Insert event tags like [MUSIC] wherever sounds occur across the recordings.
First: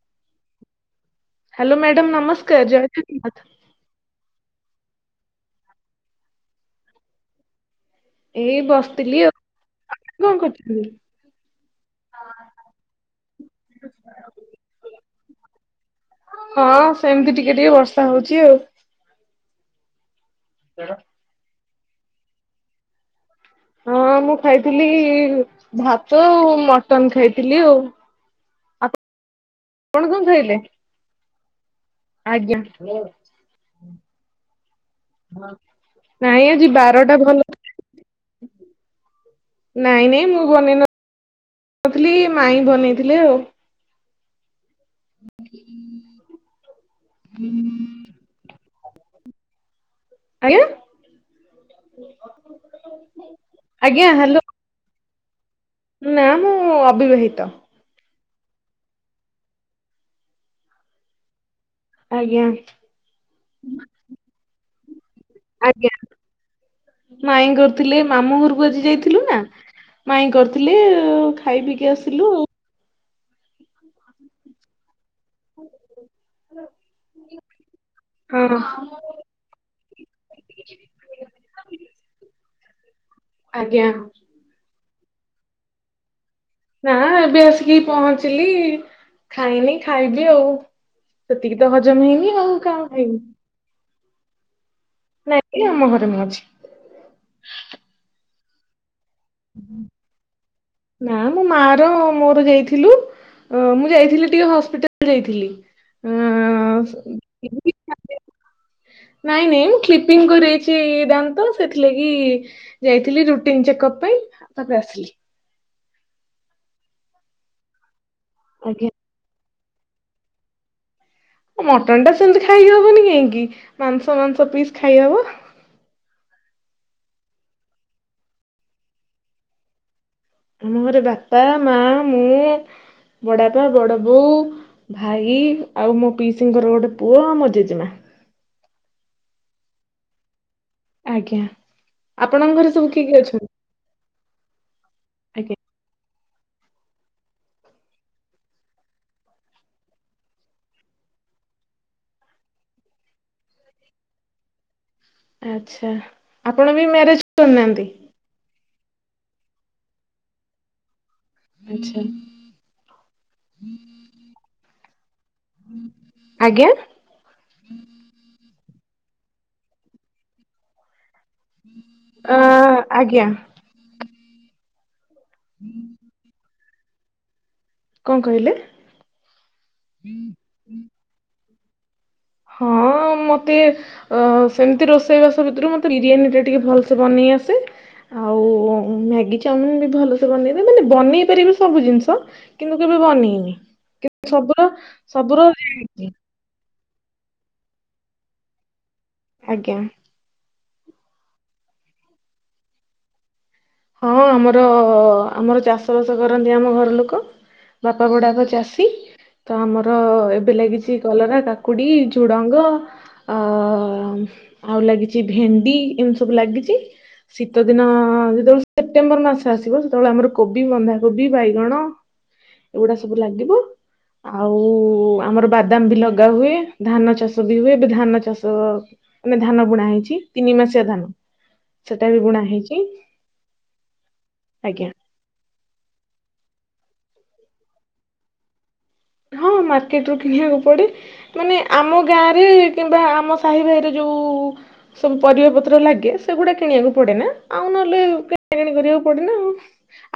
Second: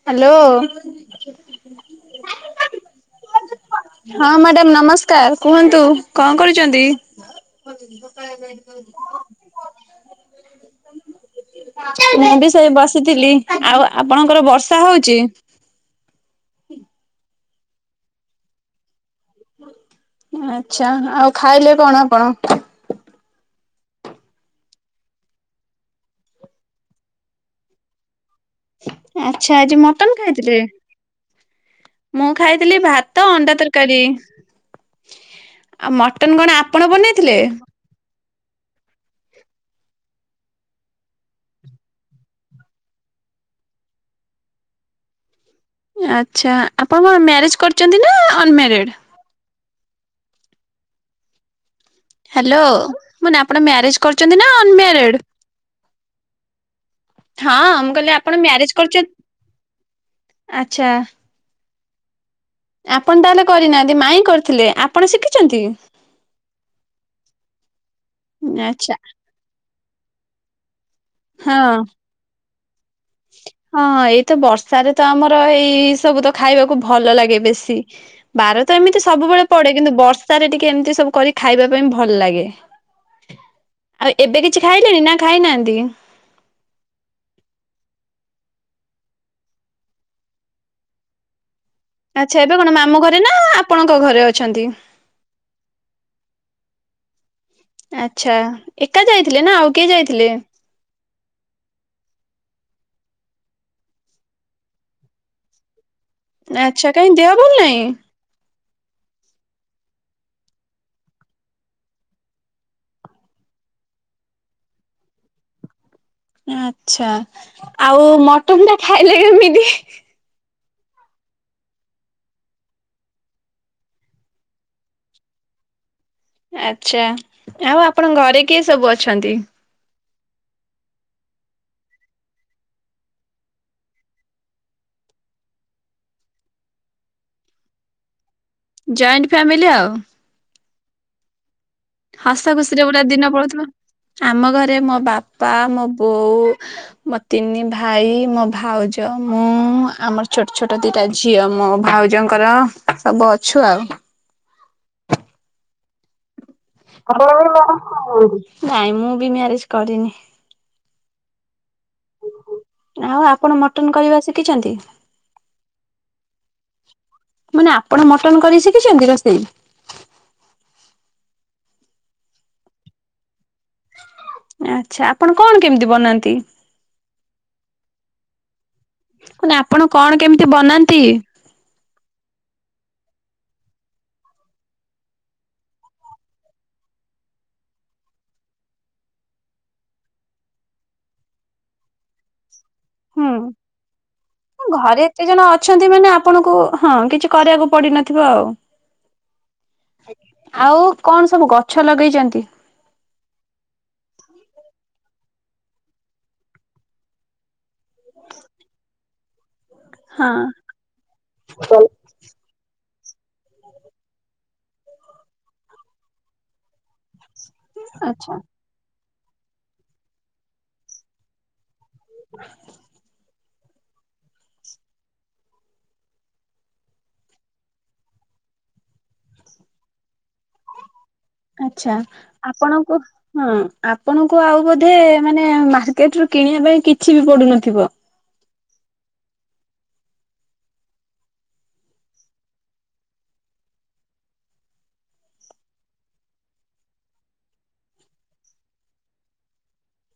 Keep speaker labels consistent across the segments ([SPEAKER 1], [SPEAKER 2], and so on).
[SPEAKER 1] Hello
[SPEAKER 2] hello madam ନମସ୍କାର ଜୟ ଜଗନ୍ନାଥ।
[SPEAKER 1] ହଁ ମ୍ୟାଡାମ ନମସ୍କାର କୁହନ୍ତୁ କଣ କରୁଛନ୍ତି?
[SPEAKER 2] ଏଇ ବସିଥିଲି, ଆଉ ଆପଣ କଣ କରିଛନ୍ତି?
[SPEAKER 1] ମୁଁ ବି ସେଇ ବସିଥିଲି, ଆଉ ଆପଣଙ୍କର ବର୍ଷା ହଉଛି?
[SPEAKER 2] ହଁ ସେମିତି ଟିକେ ଟିକେ ବର୍ଷା ହଉଛି ଆଉ।
[SPEAKER 1] ଆଛା ଆଉ ଖାଇଲେ କଣ ଆପଣ?
[SPEAKER 2] ହଁ ମୁଁ ଖାଇଥିଲି ଭାତ ଆଉ ମଟନ ଖାଇଥିଲି ଆଉ। ଆ
[SPEAKER 1] ଆଚ୍ଛା ଆଜି ମଟନ
[SPEAKER 2] ଆପଣ କଣ
[SPEAKER 1] ଖାଇଥିଲେ
[SPEAKER 2] କହିଲେ?
[SPEAKER 1] ମୁଁ ଖାଇଥିଲି ଭାତ ଅଣ୍ଡା ତରକାରୀ। ଆଉ ମଟନ
[SPEAKER 2] ନାଇଁ
[SPEAKER 1] କଣ
[SPEAKER 2] ଆଜି
[SPEAKER 1] ଆପଣ
[SPEAKER 2] ବାରଟା
[SPEAKER 1] ବନେଇଥିଲେ?
[SPEAKER 2] ଭଲ [INAUDIBLE] ନାଇଁ ନାଇଁ ମୁଁ ବନେଇ ନ ନଥିଲି ମାଇ ବନେଇଥିଲେ ଆଉ।
[SPEAKER 1] ଆଚ୍ଛା ଆପଣ କଣ ମ୍ୟାରେଜ କରିଛନ୍ତି ନା ଅନମାରିଡ?
[SPEAKER 2] ଆଜ୍ଞା।
[SPEAKER 1] ହ୍ୟାଲୋ ମାନେ ଆପଣ ମ୍ୟାରେଜ
[SPEAKER 2] ଆଜ୍ଞା
[SPEAKER 1] କରିଛନ୍ତି
[SPEAKER 2] ହ୍ୟାଲୋ
[SPEAKER 1] ନା ଅନମାରିଡ,?
[SPEAKER 2] ନା ମୁଁ ଅ
[SPEAKER 1] ହଁ ମୁଁ କହିଲେ ଆପଣ ମ୍ୟାରେଜ କରୁଛନ୍ତି ଆଛା।
[SPEAKER 2] ଆଜ୍ଞା
[SPEAKER 1] ଆପଣ ତାହେଲେ କରିନାହାନ୍ତି ମାଇଁ କରିଥିଲେ ଆପ
[SPEAKER 2] ଆଜ୍ଞା ମାଇଁ କରିଥିଲେ ମାମୁଁ ଘରକୁ ଆଜି
[SPEAKER 1] ଆଚ୍ଛା
[SPEAKER 2] ଯାଇଥିଲୁ ନା। ମାଇଁ କରିଥିଲେ ଖାଇ
[SPEAKER 1] ହଁ
[SPEAKER 2] ପିଇକି ଆସିଲୁ ଆଉ।
[SPEAKER 1] ହଁ ଏଇ ତ ବର୍ଷାରେ ତ ଆମର ଏଇ ସବୁ ତ ଖାଇବାକୁ ଭଲ ଲାଗେ ବେଶୀ ବାର ତ
[SPEAKER 2] ହଁ
[SPEAKER 1] ଏମିତି ସବୁବେଳେ ପଡେ କିନ୍ତୁ। ବର୍ଷାରେ ଟିକେ ଏମିତି ସବୁ କରି ଖାଇବା ପାଇଁ ଭଲ ଲାଗେ।
[SPEAKER 2] ଆଜ୍ଞା
[SPEAKER 1] ଆଉ ଏବେ କିଛି ଖାଇଲେଣି ନା ଖାଇନାହାନ୍ତି?
[SPEAKER 2] ନା ଏବେ ଆସିକି ପହଞ୍ଚିଲି ଖାଇନି ଖାଇବି ଆଉ। ତ ହଜମ ହେଇନି
[SPEAKER 1] ଆଚ୍ଛା
[SPEAKER 2] ଆଉ
[SPEAKER 1] ଏବେ କଣ ମାମୁ
[SPEAKER 2] ଖାଇବି।
[SPEAKER 1] ଘରେ ନା ଆପଣଙ୍କ ଘରେ ଅଛନ୍ତି?
[SPEAKER 2] ନାଇଁ ଏବେ ଆମ ଘରେ ମୁଁ ଅଛି।
[SPEAKER 1] ଆଚ୍ଛାଏକ
[SPEAKER 2] ନା ମୋ ମାଆର ମୋର ଯାଇ ଥିଲୁ ମୁଁ ଯାଇଥିଲି ଟିକେ ହସପିଟାଲ୍ ଯାଇଥିଲି। ଅଁ,
[SPEAKER 1] ଆଚ୍ଛା କାଇଁ ଦେହ ଭଲ ନାହିଁ?
[SPEAKER 2] ନାଇଁ ନାଇଁ ମୁଁ କ୍ଲିପିଙ୍ଗ କରଇଛି ଦାନ୍ତ ସେଥିଲାଗି ଯାଇଥିଲି ରୁଟିନ ଚେକପ ପାଇଁ ତାପରେ ଆସିଲି।
[SPEAKER 1] ଆଚ୍ଛା ଆଉ ମଟନ ଟା
[SPEAKER 2] ଆଜ୍ଞା।
[SPEAKER 1] ଖାଇଲେ କେମିତି?
[SPEAKER 2] ମଟନ ଟା ସେମିତି ଖାଇହବନି କାହିଁକି ମାଂସ ମାଂସ ପିସ୍ ଖାଇହବ।
[SPEAKER 1] ଆଚ୍ଛା ଆଉ ଆପଣଙ୍କ ଘରେ କିଏ ସବୁ ଅଛନ୍ତି?
[SPEAKER 2] ଆମ ଘରେ ବାପା ମା ମୁଁ ବଡ଼ାପା, ବଡ଼ ବୋଉ, ଭାଇ, ଆଉ ମୋ ପିଇସିଙ୍କର ଗୋଟେ ପୁଅ, ମୋ ଜେଜେମା।
[SPEAKER 1] ଜଏଣ୍ଟ ଫ୍ୟାମିଲି ଆଉ।
[SPEAKER 2] ଆଜ୍ଞା।
[SPEAKER 1] ହସ
[SPEAKER 2] ଆପଣଙ୍କ ଘରେ
[SPEAKER 1] ଖୁସିରେ
[SPEAKER 2] ସବୁ
[SPEAKER 1] ପୁରା
[SPEAKER 2] କିଏ କିଏ
[SPEAKER 1] ଦିନ
[SPEAKER 2] ଅଛନ୍ତି?
[SPEAKER 1] ପଳଉଥିବ ଆମ ଘରେ ମୋ ବାପା,
[SPEAKER 2] ଆଜ୍ଞା
[SPEAKER 1] ମୋ ବୋଉ, ମୋ ତିନି ଭାଇ, ମୋ ଭାଉଜ ମୁଁ ମୁଁ ଆମର ଛୋଟ ଛୋଟ ଦିଟା ଝିଅ ମୋ ଭାଉଜଙ୍କର ସବୁ ଅଛୁ ଆଉ।
[SPEAKER 2] ଆଚ୍ଛା। ଆପଣ ବି ମ୍ୟାରେଜ କରିନାହାନ୍ତି?
[SPEAKER 1] [UNINTELLIGIBLE] ନାଇଁ ମୁଁ ବି ମ୍ୟାରେଜ କରିନି।
[SPEAKER 2] ଆଚ୍ଛା
[SPEAKER 1] ଆଉ ଆପଣ ମଟନ କରିବା ଶିଖିଛନ୍ତି?
[SPEAKER 2] ଆଜ୍ଞା
[SPEAKER 1] ମାନେ ଆପଣ ମଟନ କରିଛି? ଶିଖିଛନ୍ତି ରୋଷେଇ?
[SPEAKER 2] ଅ ଆଜ୍ଞା।
[SPEAKER 1] ଆଛା ଆପଣ କଣ କେମିତି ବନାନ୍ତି?
[SPEAKER 2] କଣ କହିଲେ?
[SPEAKER 1] ଆପଣ କଣ କେମିତି ବନାନ୍ତି?
[SPEAKER 2] ହଁ। ମତେ ଅ ସେମିତି ରୋଷେଇବାସ ଭିତରୁ ମତେ ବିରିୟାନୀ ଟା ଟିକେ ଭଲସେ ବନେଇ ଆସେ। ଆଉ ମ୍ୟାଗି, ଚାଓମିିନ ବି ଭଲସେ ବନେଇଦବେ ମାନେ ବନେଇ ପାରିବେ ସବୁ ଜିନିଷ। କିନ୍ତୁ କେବେ ବନେଇନି। ସବୁର
[SPEAKER 1] ହୁଁ ଘରେ ଏତେ
[SPEAKER 2] ସବୁର
[SPEAKER 1] ଜଣ ଅଛନ୍ତି ମାନେ ଆପଣଙ୍କୁ ହଁ କି କିଛି କରିବାକୁ ପଡିିନଥିବ ଆଉ।
[SPEAKER 2] ଆଜ୍ଞା।
[SPEAKER 1] ଆଉ କଣ ସବୁ ଗଛ ଲଗେଇଚନ୍ତି?
[SPEAKER 2] ହଁ ଆମର ଆମର ଚାଷବାସ କରନ୍ତି ଆମ ଘର ଲୋକ ବାପା ବଡପା ଚାଷୀ। ତ ଆମର ଏବେ
[SPEAKER 1] ହଁ
[SPEAKER 2] ଲାଗିଚି କଲରା, କାକୁଡି, ଝୁଡଙ୍ଗ ଆ ଆଉ ଲାଗିଚି ଭେଣ୍ଡି ଏମିତି ସବୁ ଲାଗିଚି। ଶୀତ ଦିନ
[SPEAKER 1] ଆଚ୍ଛା
[SPEAKER 2] ଯେତେବେଳେ ସେପ୍ଟେମ୍ବର ମାସ ଆସିବ, ସେତେବେଳେ ଆମର କୋବି, ବନ୍ଧାକୋବି, ବାଇଗଣ ଏଗୁଡା ସବୁ ଲାଗିବ। ଆଉ ଆମର ବାଦାମ ବି ଲଗା ହୁଏ। ଧାନ ଚାଷ ବି ହୁଏ। ଏବେ ଧାନ ଚାଷ ମାନେ ଧାନ ବୁଣା ହେଇଚି ତିନି ମାସିଆ ଧାନ
[SPEAKER 1] ଆଚ୍ଛା
[SPEAKER 2] ସେଟା ବି ବୁଣା ହେଇଚି।
[SPEAKER 1] ଆପଣଙ୍କୁ ହଁ ଆପଣଙ୍କୁ ଆଉ ବୋଧେ ମାନେ ମାର୍କେଟ ରୁ କିଣିବା ପାଇଁ କିଛି ବି ପଡୁନଥିବ।
[SPEAKER 2] ହଁ ମାର୍କେଟ ରୁ କିଣିବାକୁ ପଡେ ମାନେ ଆମ ଗାଁ ରେ କିମ୍ବା ଆମ ସାହି ଭାଇରେ ଯୋ ଉ ସବୁ ପରିବା ପତ୍ର ଲାଗେ ସେଗୁଡା କିଣିବାକୁ ପଡେନା ଆଉ ନହେଲେ କିଣା କିଣି କରିବାକୁ ପଡେନା ଆଉ।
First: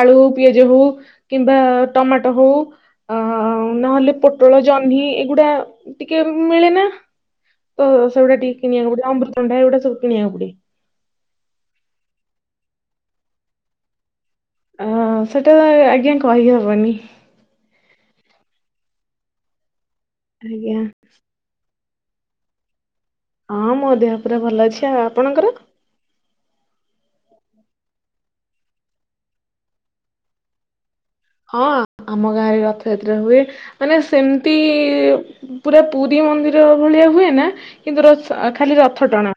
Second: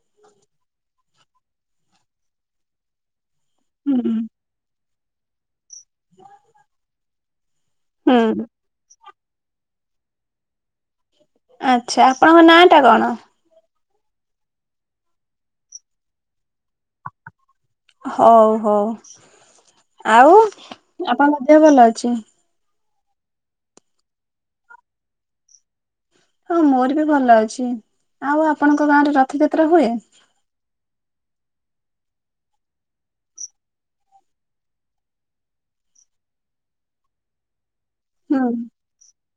[SPEAKER 2] ଆଳୁ, ପିଆଜ ହୋଉ କିମ୍ବା ଟମାଟୋ ହୋଉ ଅ
[SPEAKER 1] ହୁଁ।
[SPEAKER 2] ନହେଲେ ପୋଟଳ ଜହ୍ନି ଏଗୁଡା ଟିକେ ମିଳେ ନା ତ ସେଗୁଡା
[SPEAKER 1] ହୁଁ
[SPEAKER 2] ଟିକେ କିଣିବାକୁ ପଡିବ ଅମୃ ତମଣ୍ଡା ଏଗୁଡା ସବୁ କିଣି ବାକୁ ପଡେ।
[SPEAKER 1] ଆଛା ଆପଣଙ୍କ ନାଁ ଟା କଣ?
[SPEAKER 2] ଆ ସେଟା ଆଜ୍ଞା କହି ହବନି।
[SPEAKER 1] ହୋଉ ହୋଉ। ଆଉ
[SPEAKER 2] ଆଜ୍ଞା
[SPEAKER 1] ଆପଣଙ୍କ ଦେହ ଭଲ ଅଛି?
[SPEAKER 2] ହଁ ମୋ ଦେହ ପୁରା ଭଲ ଅଛି। ଆଉ ଆପଣଙ୍କର
[SPEAKER 1] ହଁ ମୋର ବି ଭଲ ଅଛି। ଆଉ ଆପଣଙ୍କ ଗାଁ ରେ ରଥଯାତ୍ରା ହୁଏ।
[SPEAKER 2] ହଁ ଆମ ଗାଁରେ ରଥଯାତ୍ରା ହୁଏ। ମାନେ ସେମିତି ପୁରା ପୁରୀ ମନ୍ଦିର ଭଳିଆ ହୁଏ ନା କିନ୍ତୁ ର
[SPEAKER 1] ହୁଁ
[SPEAKER 2] ଖାଲି ରଥ ଟଣା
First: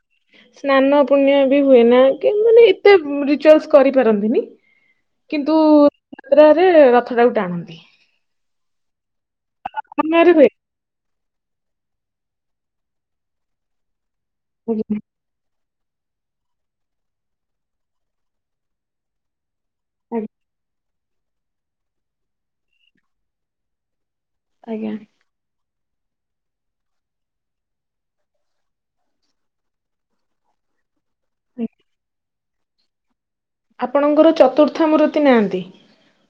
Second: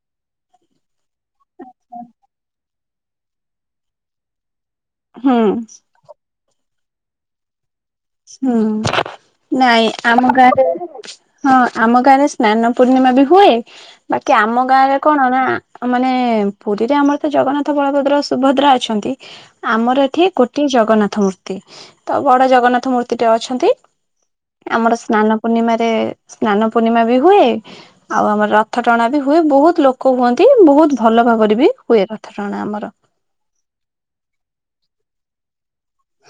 [SPEAKER 2] ସ୍ନାନ ପୁର୍ଣିମା ବି ହୁଏ ନା [UNINTELLIGIBLE] ମାନେ ଏତେ ରିଚୁଆଲ କରିପାରନ୍ତିନି।
[SPEAKER 1] ହୁଁ
[SPEAKER 2] କିନ୍ତୁ ଯାତ୍ରରେ ରଥଟା କୁ ଟାଣନ୍ତି।
[SPEAKER 1] ହୁଁ ନାଇଁ
[SPEAKER 2] ଆପଣଙ୍କ
[SPEAKER 1] ଆମ
[SPEAKER 2] ହୁଏ?
[SPEAKER 1] ଗାଁରେ ହଁ ଆମ ଗାଁ ରେ ସ୍ନାନ ପୂର୍ଣ୍ଣିମା ବି ହୁଏ ବାକି ଆମ ଗାଁରେ
[SPEAKER 2] ଆଜ୍ଞା
[SPEAKER 1] କଣ ନା ମାନେ ପୁରୀରେ ଆମର ତ ଜଗନ୍ନାଥ, ବଳଭଦ୍ର, ସୁଭଦ୍ରା ଅଛନ୍ତି। ଆମର ଏଠି
[SPEAKER 2] ଆଜ୍ଞା
[SPEAKER 1] ଗୋଟିଏ ଜଗନ୍ନାଥ ମୂର୍ତ୍ତି ତ ବଡ ଜଗନ୍ନାଥ ମୂର୍ତ୍ତିଟେ ଅଛନ୍ତି।
[SPEAKER 2] ଆଜ୍ଞା
[SPEAKER 1] ଆମର ସ୍ନାନ ପୂର୍ଣିମାରେ ସ୍ନାନ ପୂର୍ଣ୍ଣିମା ବି ହୁଏ। ଆଉ ଆମର ରଥ ଟଣା ବି ହୁଏ। ବୋହୁତ ଲୋକ ହୁଅନ୍ତି ବୋହୁତ ଭଲ ଭାବରେ
[SPEAKER 2] ଆଜ୍ଞା।
[SPEAKER 1] ବି ହୁଏ ରଥ ଟଣା ଆମର।
[SPEAKER 2] ଆପଣଙ୍କର ଚତୁର୍ଥ ମୂର୍ତ୍ତି ନାହାନ୍ତି।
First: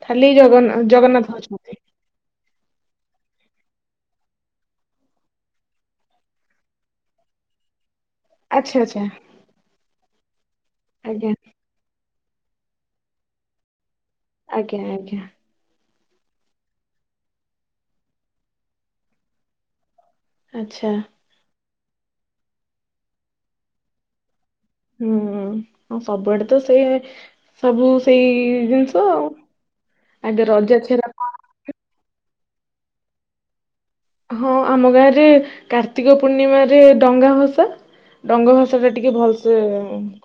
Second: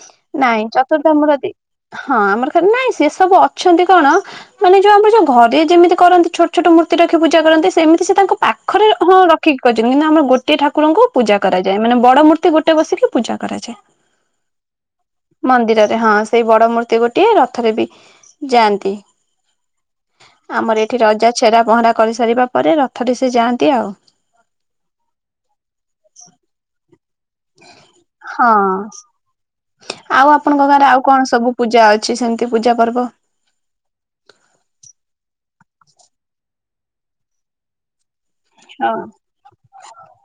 [SPEAKER 2] ଖାଲି
[SPEAKER 1] ନାଇଁ
[SPEAKER 2] ଜଗ-ଜଗନ୍ନାଥ
[SPEAKER 1] ଚତୁର୍ଧାମୂରତି
[SPEAKER 2] ଅଛନ୍ତି।
[SPEAKER 1] ହଁ ଆମର ନାଇଁ ସେ ସବୁ ଅଛନ୍ତି କଣ ମାନେ ଯୋଉ ଆମର ଯୋଉ ଘରେ ଯେମିତି କରନ୍ତି ଛୋଟ ଛୋଟ ମୂର୍ତ୍ତି ରଖି ପୂଜା କରନ୍ତି ସେମିତି ସେ ତାଙ୍କ
[SPEAKER 2] ଆଚ୍ଛା
[SPEAKER 1] ପାଖରେ
[SPEAKER 2] ଆଚ୍ଛା
[SPEAKER 1] ହଁ ରଖିକି କରିଚନ୍ତି କିନ୍ତୁ ଆମର ଗୋଟିଏ ଠାକୁରଙ୍କୁ
[SPEAKER 2] ଆଜ୍ଞା
[SPEAKER 1] ପୂଜା କରାଯାଏ। ମାନେ ବଡ ମୂ ର୍ତ୍ତି ଗୋଟେ ବସିକି ପୂଜା କରାଯାଏ।
[SPEAKER 2] ଆଜ୍ଞା ଆଜ୍ଞା।
[SPEAKER 1] ମନ୍ଦିରରେ ହଁ ସେଇ ବଡ ମୂର୍ତ୍ତି ଗୋଟିଏ ରଥରେ ବି ଯାଆନ୍ତି। ଆମର
[SPEAKER 2] ଆଚ୍ଛା
[SPEAKER 1] ଏଠି ରଜା ଛେରା ପହଁରା କରିସାରିବା ପରେ ରଥରେ ସେ ଯାଆନ୍ତି ଆଉ।
[SPEAKER 2] ହୁଁ ଆଉ ସବୁଆଡେ ତ ସେଇ ସବୁ ସେଇ
[SPEAKER 1] ହଁ
[SPEAKER 2] ଜିନିଷ ଆଉ।
[SPEAKER 1] ଆଉ
[SPEAKER 2] ଆଗେ
[SPEAKER 1] ଆପଣଙ୍କ
[SPEAKER 2] ରଜା
[SPEAKER 1] ଗାଁରେ ଆଉ
[SPEAKER 2] ଛେରା
[SPEAKER 1] କଣ ସବୁ ପୂଜା ଅଛି ସେମିତି ପୂଜା ପର୍ବ?
[SPEAKER 2] ହଁ ଆମ ଗାଁରେ କାର୍ତ୍ତିକ ପୂର୍ଣ୍ଣିମାରେ ଡଙ୍ଗା ଭସା ଡଙ୍ଗ ଭାଷା ଟା
[SPEAKER 1] ହଁ
[SPEAKER 2] ଟିକେ ଭଲସେ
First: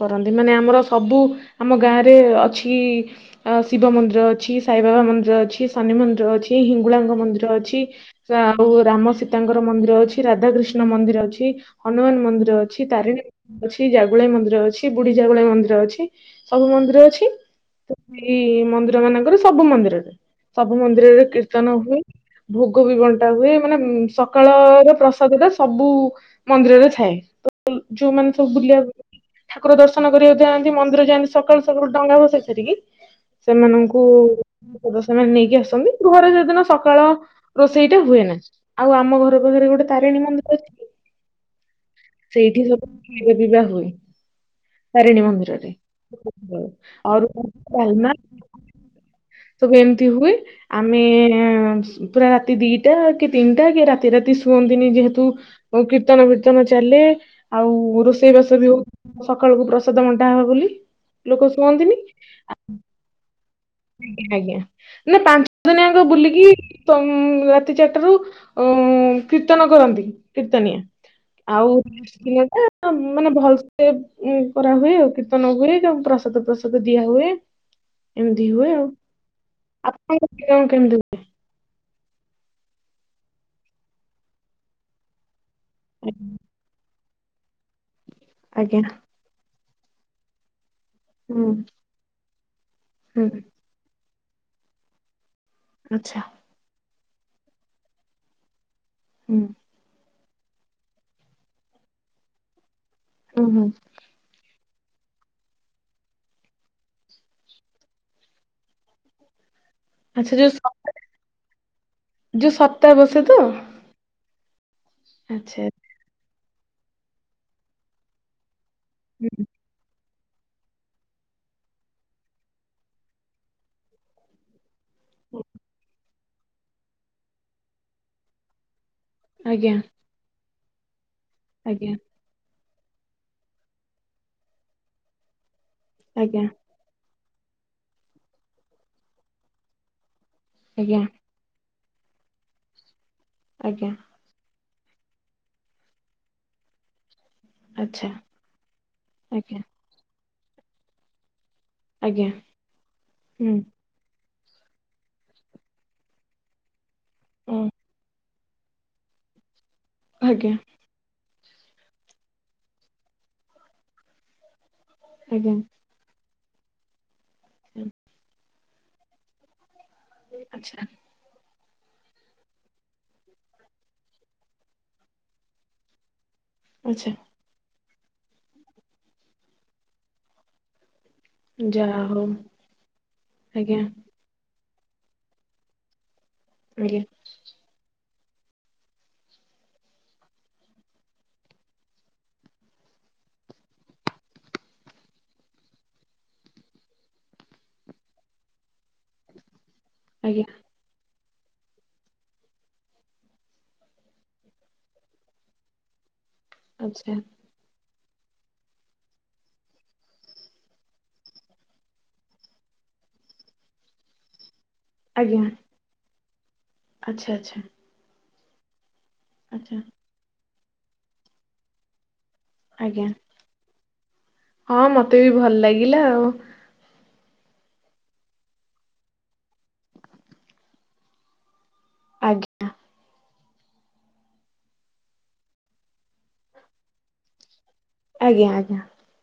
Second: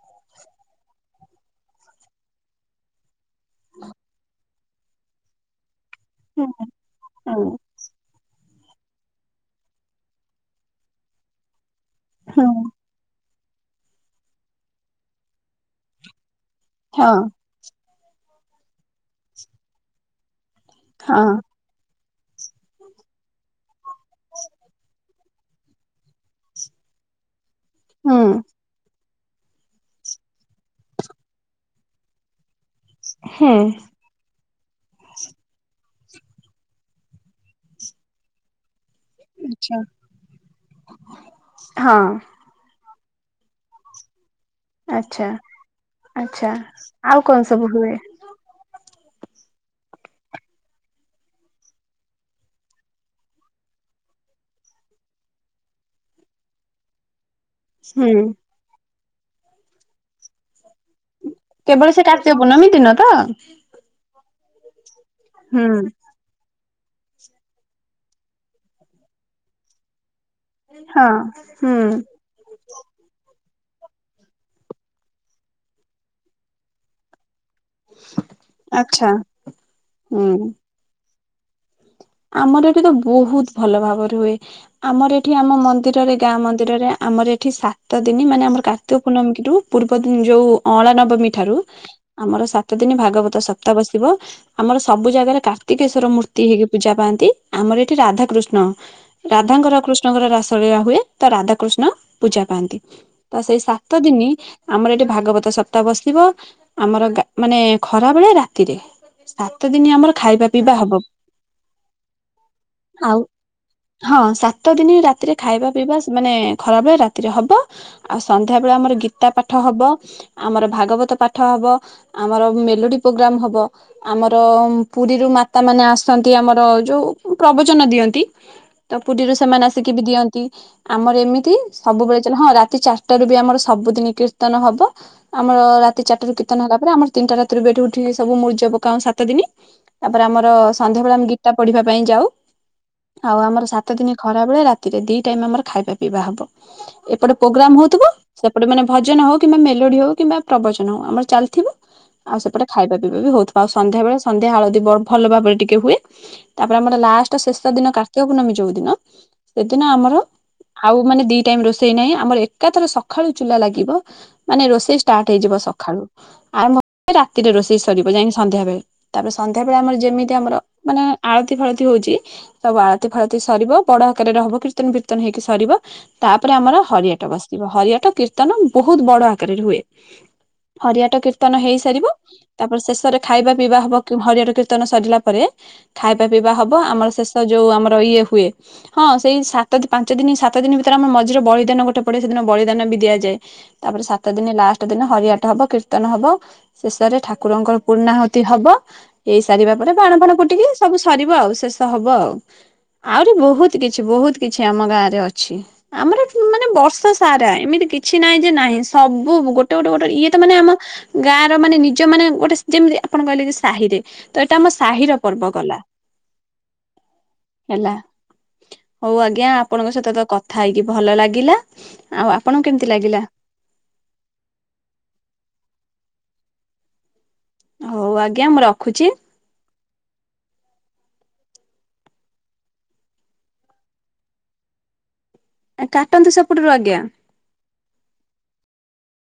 [SPEAKER 2] କରନ୍ତି। ଏ ମାନେ ଆମର ସବୁ ଆମ ଗାଁରେ ଅଛି ଅ ଶିବ ମନ୍ଦିର ଅଛି ସାଇବାବା ମନ୍ଦିର ଅଛି ଶନି ମନ୍ଦିର
[SPEAKER 1] ହୁଁ
[SPEAKER 2] ଅଛି ହିଙ୍ଗୁଳାଙ୍ଗ
[SPEAKER 1] ହୁଁ
[SPEAKER 2] ମନ୍ଦିର ଅଛି ଆଉ ରାମ ସୀତାଙ୍କର ମନ୍ଦିର ଅଛି ରାଧାକୃିଷ୍ଣ ମନ୍ଦିର ଅଛି ହନୁମାନ
[SPEAKER 1] ହୁଁ
[SPEAKER 2] ମନ୍ଦିର ଅଛି ତାରିଣୀ ଅଛି ଜାଗୁଳେଇ ମନ୍ଦିର ଅଛି। ବୁଢୀ ଜାଗୁଳେଇ ମନ୍ଦିର ଅଛି ସବୁ ମନ୍ଦିର
[SPEAKER 1] ହଁ
[SPEAKER 2] ଅଛି। ଏଇ ମନ୍ଦିର ମାନଙ୍କରେ ସବୁ ମନ୍ଦିରରେ ସବୁ ମନ୍ଦିରରେ
[SPEAKER 1] ହଁ
[SPEAKER 2] କୀର୍ତ୍ତନ ହୁଏ। ଭୋଗ ବି ବନ୍ ଣ୍ଟା ହୁଏ। ମାନେ ସକାଳର ପ୍ରସାଦ ଟା ସବୁ ମନ୍ଦିରରେ ଛାଏ। ଉ
[SPEAKER 1] ହୁଁ
[SPEAKER 2] ଯୋଉମାନେ ସବୁ ବୁଲିବାକୁ ଠାକୁର ଦର୍ଶନ କରିବାକୁ ଯଆନ୍ତି ମନ୍ଦିର ଯାଆନ୍ତି ସକାଳୁ ସକାଳୁ ଡଙ୍ଗା ଭସେଇ ସାରିକି
[SPEAKER 1] ହୁଁ।
[SPEAKER 2] ସେମାନଙ୍କୁ ତ ସେମାନେ ନେଇକି ଆସନ୍ତି ଘରେ ସେଦିନ ସକାଳ ରୋଷେଇ ଟା ହୁଏନା। ଆଉ ଆମ ଘର ପାଖରେ
[SPEAKER 1] ଆଚ୍ଛା।
[SPEAKER 2] ଗୋଟେ ତାରିଣୀ ମନ୍ଦିର ଅଛି।
[SPEAKER 1] ହଁ
[SPEAKER 2] ସେଇଠି ସବୁ ଯିଏ ବିଭା ହୁଏ। ତାରେଣୀ
[SPEAKER 1] ଆଚ୍ଛା
[SPEAKER 2] ମନ୍ଦିରରେ
[SPEAKER 1] ଆଚ୍ଛା ଆଉ
[SPEAKER 2] ଅରୁଆ
[SPEAKER 1] କଣ ସବୁ
[SPEAKER 2] ଭାତ
[SPEAKER 1] ହୁଏ?
[SPEAKER 2] ଡାଲମା। ସବୁ ଏମିତି ହୁଏ ଆମେ ପୁରା ରାତି ଦି ଟା କି ତିନିଟା କି ରାତି ରାତି ଶୁଅନ୍ତିନି ଯେହେତୁ କୀର୍ତ୍ତନ ବୀର୍ତ୍ତନ ଚାଲେ ଆଉ
[SPEAKER 1] ହୁଁ
[SPEAKER 2] ରୋଷେଇବାସ ବି ହଉ ସକାଳକୁ ପ୍ରସାଦ ବଣ୍ଟା ହବ ବୋଲି ଲୋକ
[SPEAKER 1] କେବଳ
[SPEAKER 2] ଶୁଅନ୍ତିନି।
[SPEAKER 1] ସେ କାର୍ତ୍ତିକ ପୂର୍ଣ୍ଣମୀ ଦିନ ତ
[SPEAKER 2] ଆଜ୍ଞା, ଆଜ୍ଞା। ନା ପାଞ୍ଚ
[SPEAKER 1] ହୁଁ
[SPEAKER 2] ଦିନିଆଙ୍କ ବୁଲିକି ଚ ତି ଚାରିଟାରୁ ଅଂଗ କୀର୍ତ୍ତନ କରନ୍ତି। କୀର୍ତ୍ତନିଆ,
[SPEAKER 1] ହଁ
[SPEAKER 2] ଆଉ
[SPEAKER 1] ହୁଁ।
[SPEAKER 2] [UNINTELLIGIBLE] ଟା ମାନେ ଭଲ ଏ ଉ କରାହୁୁଏ। କୀର୍ତ୍ତନ ହୁଏ ସବୁ ପ୍ରସାଦ ପ୍ରସାଦ ଦିଆ ହୁଏ ଏମିତି ହୁଏ ଆଉ।
[SPEAKER 1] ଆଚ୍ଛା। ହୁଁ
[SPEAKER 2] ଆପଣଙ୍କ ଗାଁରେ କେମତି ହୁଏ?
[SPEAKER 1] ଆମର ଏଠି ତ ବହୁତ ଭଲ ଭାବରେ ହୁଏ। ଆମର ଏଠି ଆମ
[SPEAKER 2] ହୁଏ?
[SPEAKER 1] ମନ୍ଦିରରେ ଗାଁ ମନ୍ଦିରରେ, ଆମର ଏଠି ସାତ ଦିନ ମାନେ ଆମର
[SPEAKER 2] ଆଜ୍ଞା
[SPEAKER 1] କାର୍ତ୍ତିକ ପୂର୍ଣମୀ ରୁ ପୂର୍ବ ଦିନ ଯୋଉ ଅଁଳା ନବମୀ
[SPEAKER 2] ହୁଁ
[SPEAKER 1] ଠାରୁ ଆମର ସାତ ଦିନ
[SPEAKER 2] ହୁଁ
[SPEAKER 1] ଭାଗବତ ସପ୍ତାହ ବସିବ, ଆମର ସବୁ ଜାଗାରେ କାର୍ତ୍ତିକେଶ୍ଵର
[SPEAKER 2] ଆଚ୍ଛା
[SPEAKER 1] ମୂର୍ତ୍ତି ହେଇକି ପୂଜା ପାଆନ୍ତି ଆମର ଏଠି ରାଧାକୃଷ୍ଣ,
[SPEAKER 2] ହୁଁ
[SPEAKER 1] ରାଧାଙ୍କର କୃଷ୍ଣ କୃଷ୍ଣ ଙ୍କର ରାସଳିଳା ହୁଏ ତ ରାଧାକୃଷ୍ଣ ପୂଜା ପାଆନ୍ତି ତ
[SPEAKER 2] ହୁଁ
[SPEAKER 1] ସେଇ
[SPEAKER 2] ହୁଁ
[SPEAKER 1] ସାତ ଦିନ ଆମର ଏଠି ଭାଗବତ ସପ୍ତାହ ବସିବ। ଆମର ଗାଁ ମାନେ ଖରାବେଳେ ରାତିରେ ଏତେ ଦିନ ଆମର
[SPEAKER 2] ଆଚ୍ଛା
[SPEAKER 1] ଖାଇବା
[SPEAKER 2] ଯୋଉ ସ-
[SPEAKER 1] ପିଇବା ହବ।
[SPEAKER 2] ଯୋଉ ସପ୍ତାହ
[SPEAKER 1] ଆଉ
[SPEAKER 2] ବସେ ତ?
[SPEAKER 1] ହଁ ସାତ ଦିନ ରାତିରେ
[SPEAKER 2] ଆଚ୍ଛା
[SPEAKER 1] ଖାଇବା ପିଇବା ମାନେ ଖରାବେଳେ ରାତିରେ ହବ। ଆଉ ସ ତାପରେ ଆମର ଗୀତା
[SPEAKER 2] ହୁଁ,
[SPEAKER 1] ପାଠ ହବ। ଆମର ଭାଗବତ ପାଠ ହବ। ଆମର ମେଲୋଡି ପ୍ରୋଗ୍ରାମ ହବ। ଆମର ପୁରୀରୁ ମାତା ମାନେ ଆସ ଆସନ୍ତି ଆମର ଯୋଉ ପ୍ରବଚନ ଦିଅନ୍ତି। ତ ପୁରୀରୁ ସେମାନେ
[SPEAKER 2] ଆଜ୍ଞା
[SPEAKER 1] ଆସିକି ବି ଦିଅନ୍ତ। ଆମର ଏମିତି
[SPEAKER 2] ଆଜ୍ଞା
[SPEAKER 1] ସବୁବେଳେ ଚା ହଁ ରାତି ଚାରିଟା ରାରୁ ବି ଆମର ସବୁଦିନ କୀର୍ତ୍ତନ ହବ। ଆମର ରାତି ଚାରିଟାରୁ
[SPEAKER 2] ଆଜ୍ଞା
[SPEAKER 1] କୀର୍ତନ ହେଲା ପରେ ଆମ ତିନିଟା ରାତିରୁ ବି ଏଠୁ ଉଠି ସବୁ ମୂର୍ଜ ପକାଉ ସାତ ଦିନ। ତାପରେ ଆମର
[SPEAKER 2] ଆଜ୍ଞା
[SPEAKER 1] ସନ୍ଧ୍ୟାବେଳେ ଆମେ ଗୀତା ପଢିବା ପାଇଁ ଯାଉ। ଆଉ ଆମର ସାତ
[SPEAKER 2] ଆଜ୍ଞା
[SPEAKER 1] ଦିନ ଖରା ବେଳେ ରା ରେ ଦି ଟାଇମ୍ ଆମର ଖାଇବା ପିଇବା ହବ। ଏପଟେ ପ୍ରୋଗ୍ରାମ ହଉଥିବ।
[SPEAKER 2] ଆଚ୍ଛା
[SPEAKER 1] ସେପଟେ ମାନେ ଭଜନ ହଉ କିମ୍ବା
[SPEAKER 2] ଆଜ୍ଞା
[SPEAKER 1] ମେଲୋଡି ହଉ କିମ୍ବା ପ୍ରବଚନ ହଉ ଆମର ଚାଲି ଥିବ
[SPEAKER 2] ଆଜ୍ଞା
[SPEAKER 1] ଆଉ ସେପଟେ ଖାଇବା ପିଇବା ବି ହଉଥିବ।
[SPEAKER 2] ହୁଁ
[SPEAKER 1] ଆଉ ସନ୍ଧ୍ୟାବେଳେ ସନ୍ଧ୍ୟା ଆଳତି ଭଲ ଭାବରେ ଟିକେ କେ ହୁଏ। ତାପରେ ଆମର ଲାଷ୍ଟ
[SPEAKER 2] ଓ
[SPEAKER 1] ଶେଷ ଦିନ କାର୍ତ୍ତିକ ପୂର୍ଣ୍ଣମୀ ଯୋଉ ଦିନ ସେଦିନ ଆମର
[SPEAKER 2] ଆଜ୍ଞା
[SPEAKER 1] ଆଉ ମାନେ ଦି ଟାଇମ୍ ରୋଷେଇ ନାହିଁ। ଆମର ଏକାଥରେ ସକାଳୁ ଚୁଲା ଲାଗିବ ମାନେ ରୋଷେଇ ଷ୍ଟାର୍ଟ ହେଇଯିବ
[SPEAKER 2] ଆଜ୍ଞା
[SPEAKER 1] ସକାଳୁ। ଆରମ୍ଭ ରାତିରେ ରୋଷେଇ ସରିବ ଯାଇକି ସନ୍ଧ୍ୟା ବେଳେ। ତାପରେ ସନ୍ଧ୍ୟା ବେଳେ ଆମର ଯେମିତି ଆମର
[SPEAKER 2] ଆଚ୍ଛା
[SPEAKER 1] ମାନେ ଆଳତୀ ଫାଳତୀ ତି ହଉଛି ସବୁ ଆଳତି ଫାଳତି ସରିବ। ବଡ ଆକାରରେ ହବ କୀର୍ତ୍ତନ ଫୀର୍ତ୍ତନ ହେଇକି ସରିବ ତାପରେ ଆମର
[SPEAKER 2] ଆଚ୍ଛା
[SPEAKER 1] ହରିଆଟ ବସିିବ, ହରିଆଟ କୀର୍ତ୍ତନ ବହୁତ ବଡ ଆକାରରେ ହୁଏ, ହରିଆଟ କୀର୍ତ୍ତନ ହେଇ
[SPEAKER 2] ଯାହା
[SPEAKER 1] ସାରିବ,
[SPEAKER 2] ହଉ
[SPEAKER 1] ତାପରେ ଶେଷରେ ଖାଇବା ପିଇବା
[SPEAKER 2] ଆଜ୍ଞା
[SPEAKER 1] ହବ ହରିଆର କୀର୍ତ୍ତନ ସରିଲା ପରେ ଖାଇବା ପିଇବା ହବ
[SPEAKER 2] ଆଜ୍ଞା
[SPEAKER 1] ଆମର ଶେଷ ଯୋଉ ଆମର ଇଏ ହୁଏ, ହଁ ସେଇ ସାତ ପାଞ୍ଚ ଦିନ ସାତ ଦିନ ଭିତରେ ଆମର ମଝିରେ ବଳିଦାନ ଗୋଟେ ପଡେ ସେଦିନ ବଳିଦାନ ବି ଦିଆଯାଏ। ତାପରେ ସାତ ଦିନ ଲାଷ୍ଟ ଦିନ ହରିଆଟ ହବ କୀର୍ତ୍ତନ ହବ, ଶେଷରେ ଠାକୁରଙ୍କର ପୁର୍ଣ୍ଣାହୁ ହବ ହେଇସାରିବା ପରେ ବାଣ ଫାଣ
[SPEAKER 2] ଆଜ୍ଞା
[SPEAKER 1] ଫୁଟିକି ସବୁ ସରିବ ଆଉ ଶେଷ ହବ ଆଉ ଆହୁରି ବହୁତ କିଛି, ବହୁତ କିଛି ଆମ ଗାଁରେ ଅଛି ଆମର ମାନେ ବର୍ଷା
[SPEAKER 2] ଆଚ୍ଛା
[SPEAKER 1] ସାରା, ଏମିତି କିଛି କିଛି ନହିଁ ଯେ ନାହିଁ ସବୁ ଗୋଟେ, ଗୋଟେ, ଗୋଟେ, ଇଏ ତ ମାନେ ଆମ ଗାଁ ର ମାନେ, ନିଜ ମାନେ ଗୋଟେ ଯେମିତି ଆପଣ କହିଲେ କି ସାହିରେ ତ ଏଇଟା ଆମ ସାହିର ପର୍ବ ଗଲା।
[SPEAKER 2] ଆଛା ଆଚ୍ଛା।
[SPEAKER 1] ହେଲା ହଉ ଆଜ୍ଞା।
[SPEAKER 2] ଆଚ୍ଛା
[SPEAKER 1] ଆପଣଙ୍କ ସହିତ ତ କଥା ହେଇକି ଭଲ ଲାଗିଲା। ଆଉ ଆପଣଙ୍କୁ କେମିତି
[SPEAKER 2] ଆଜ୍ଞା।
[SPEAKER 1] ଲାଗିଲା?
[SPEAKER 2] ହଁ ମତେ ବି ଭଲ ଲାଗିଲା ଆଉ
[SPEAKER 1] ହଉ ଆଜ୍ଞା। ମୁଁ ରଖୁଛି।
[SPEAKER 2] ଆଜ୍ଞା।
[SPEAKER 1] କାଟନ୍ତୁ ସେପଟରୁ ଆଜ୍ଞା!
[SPEAKER 2] ଆଜ୍ଞା ଆଜ୍ଞା।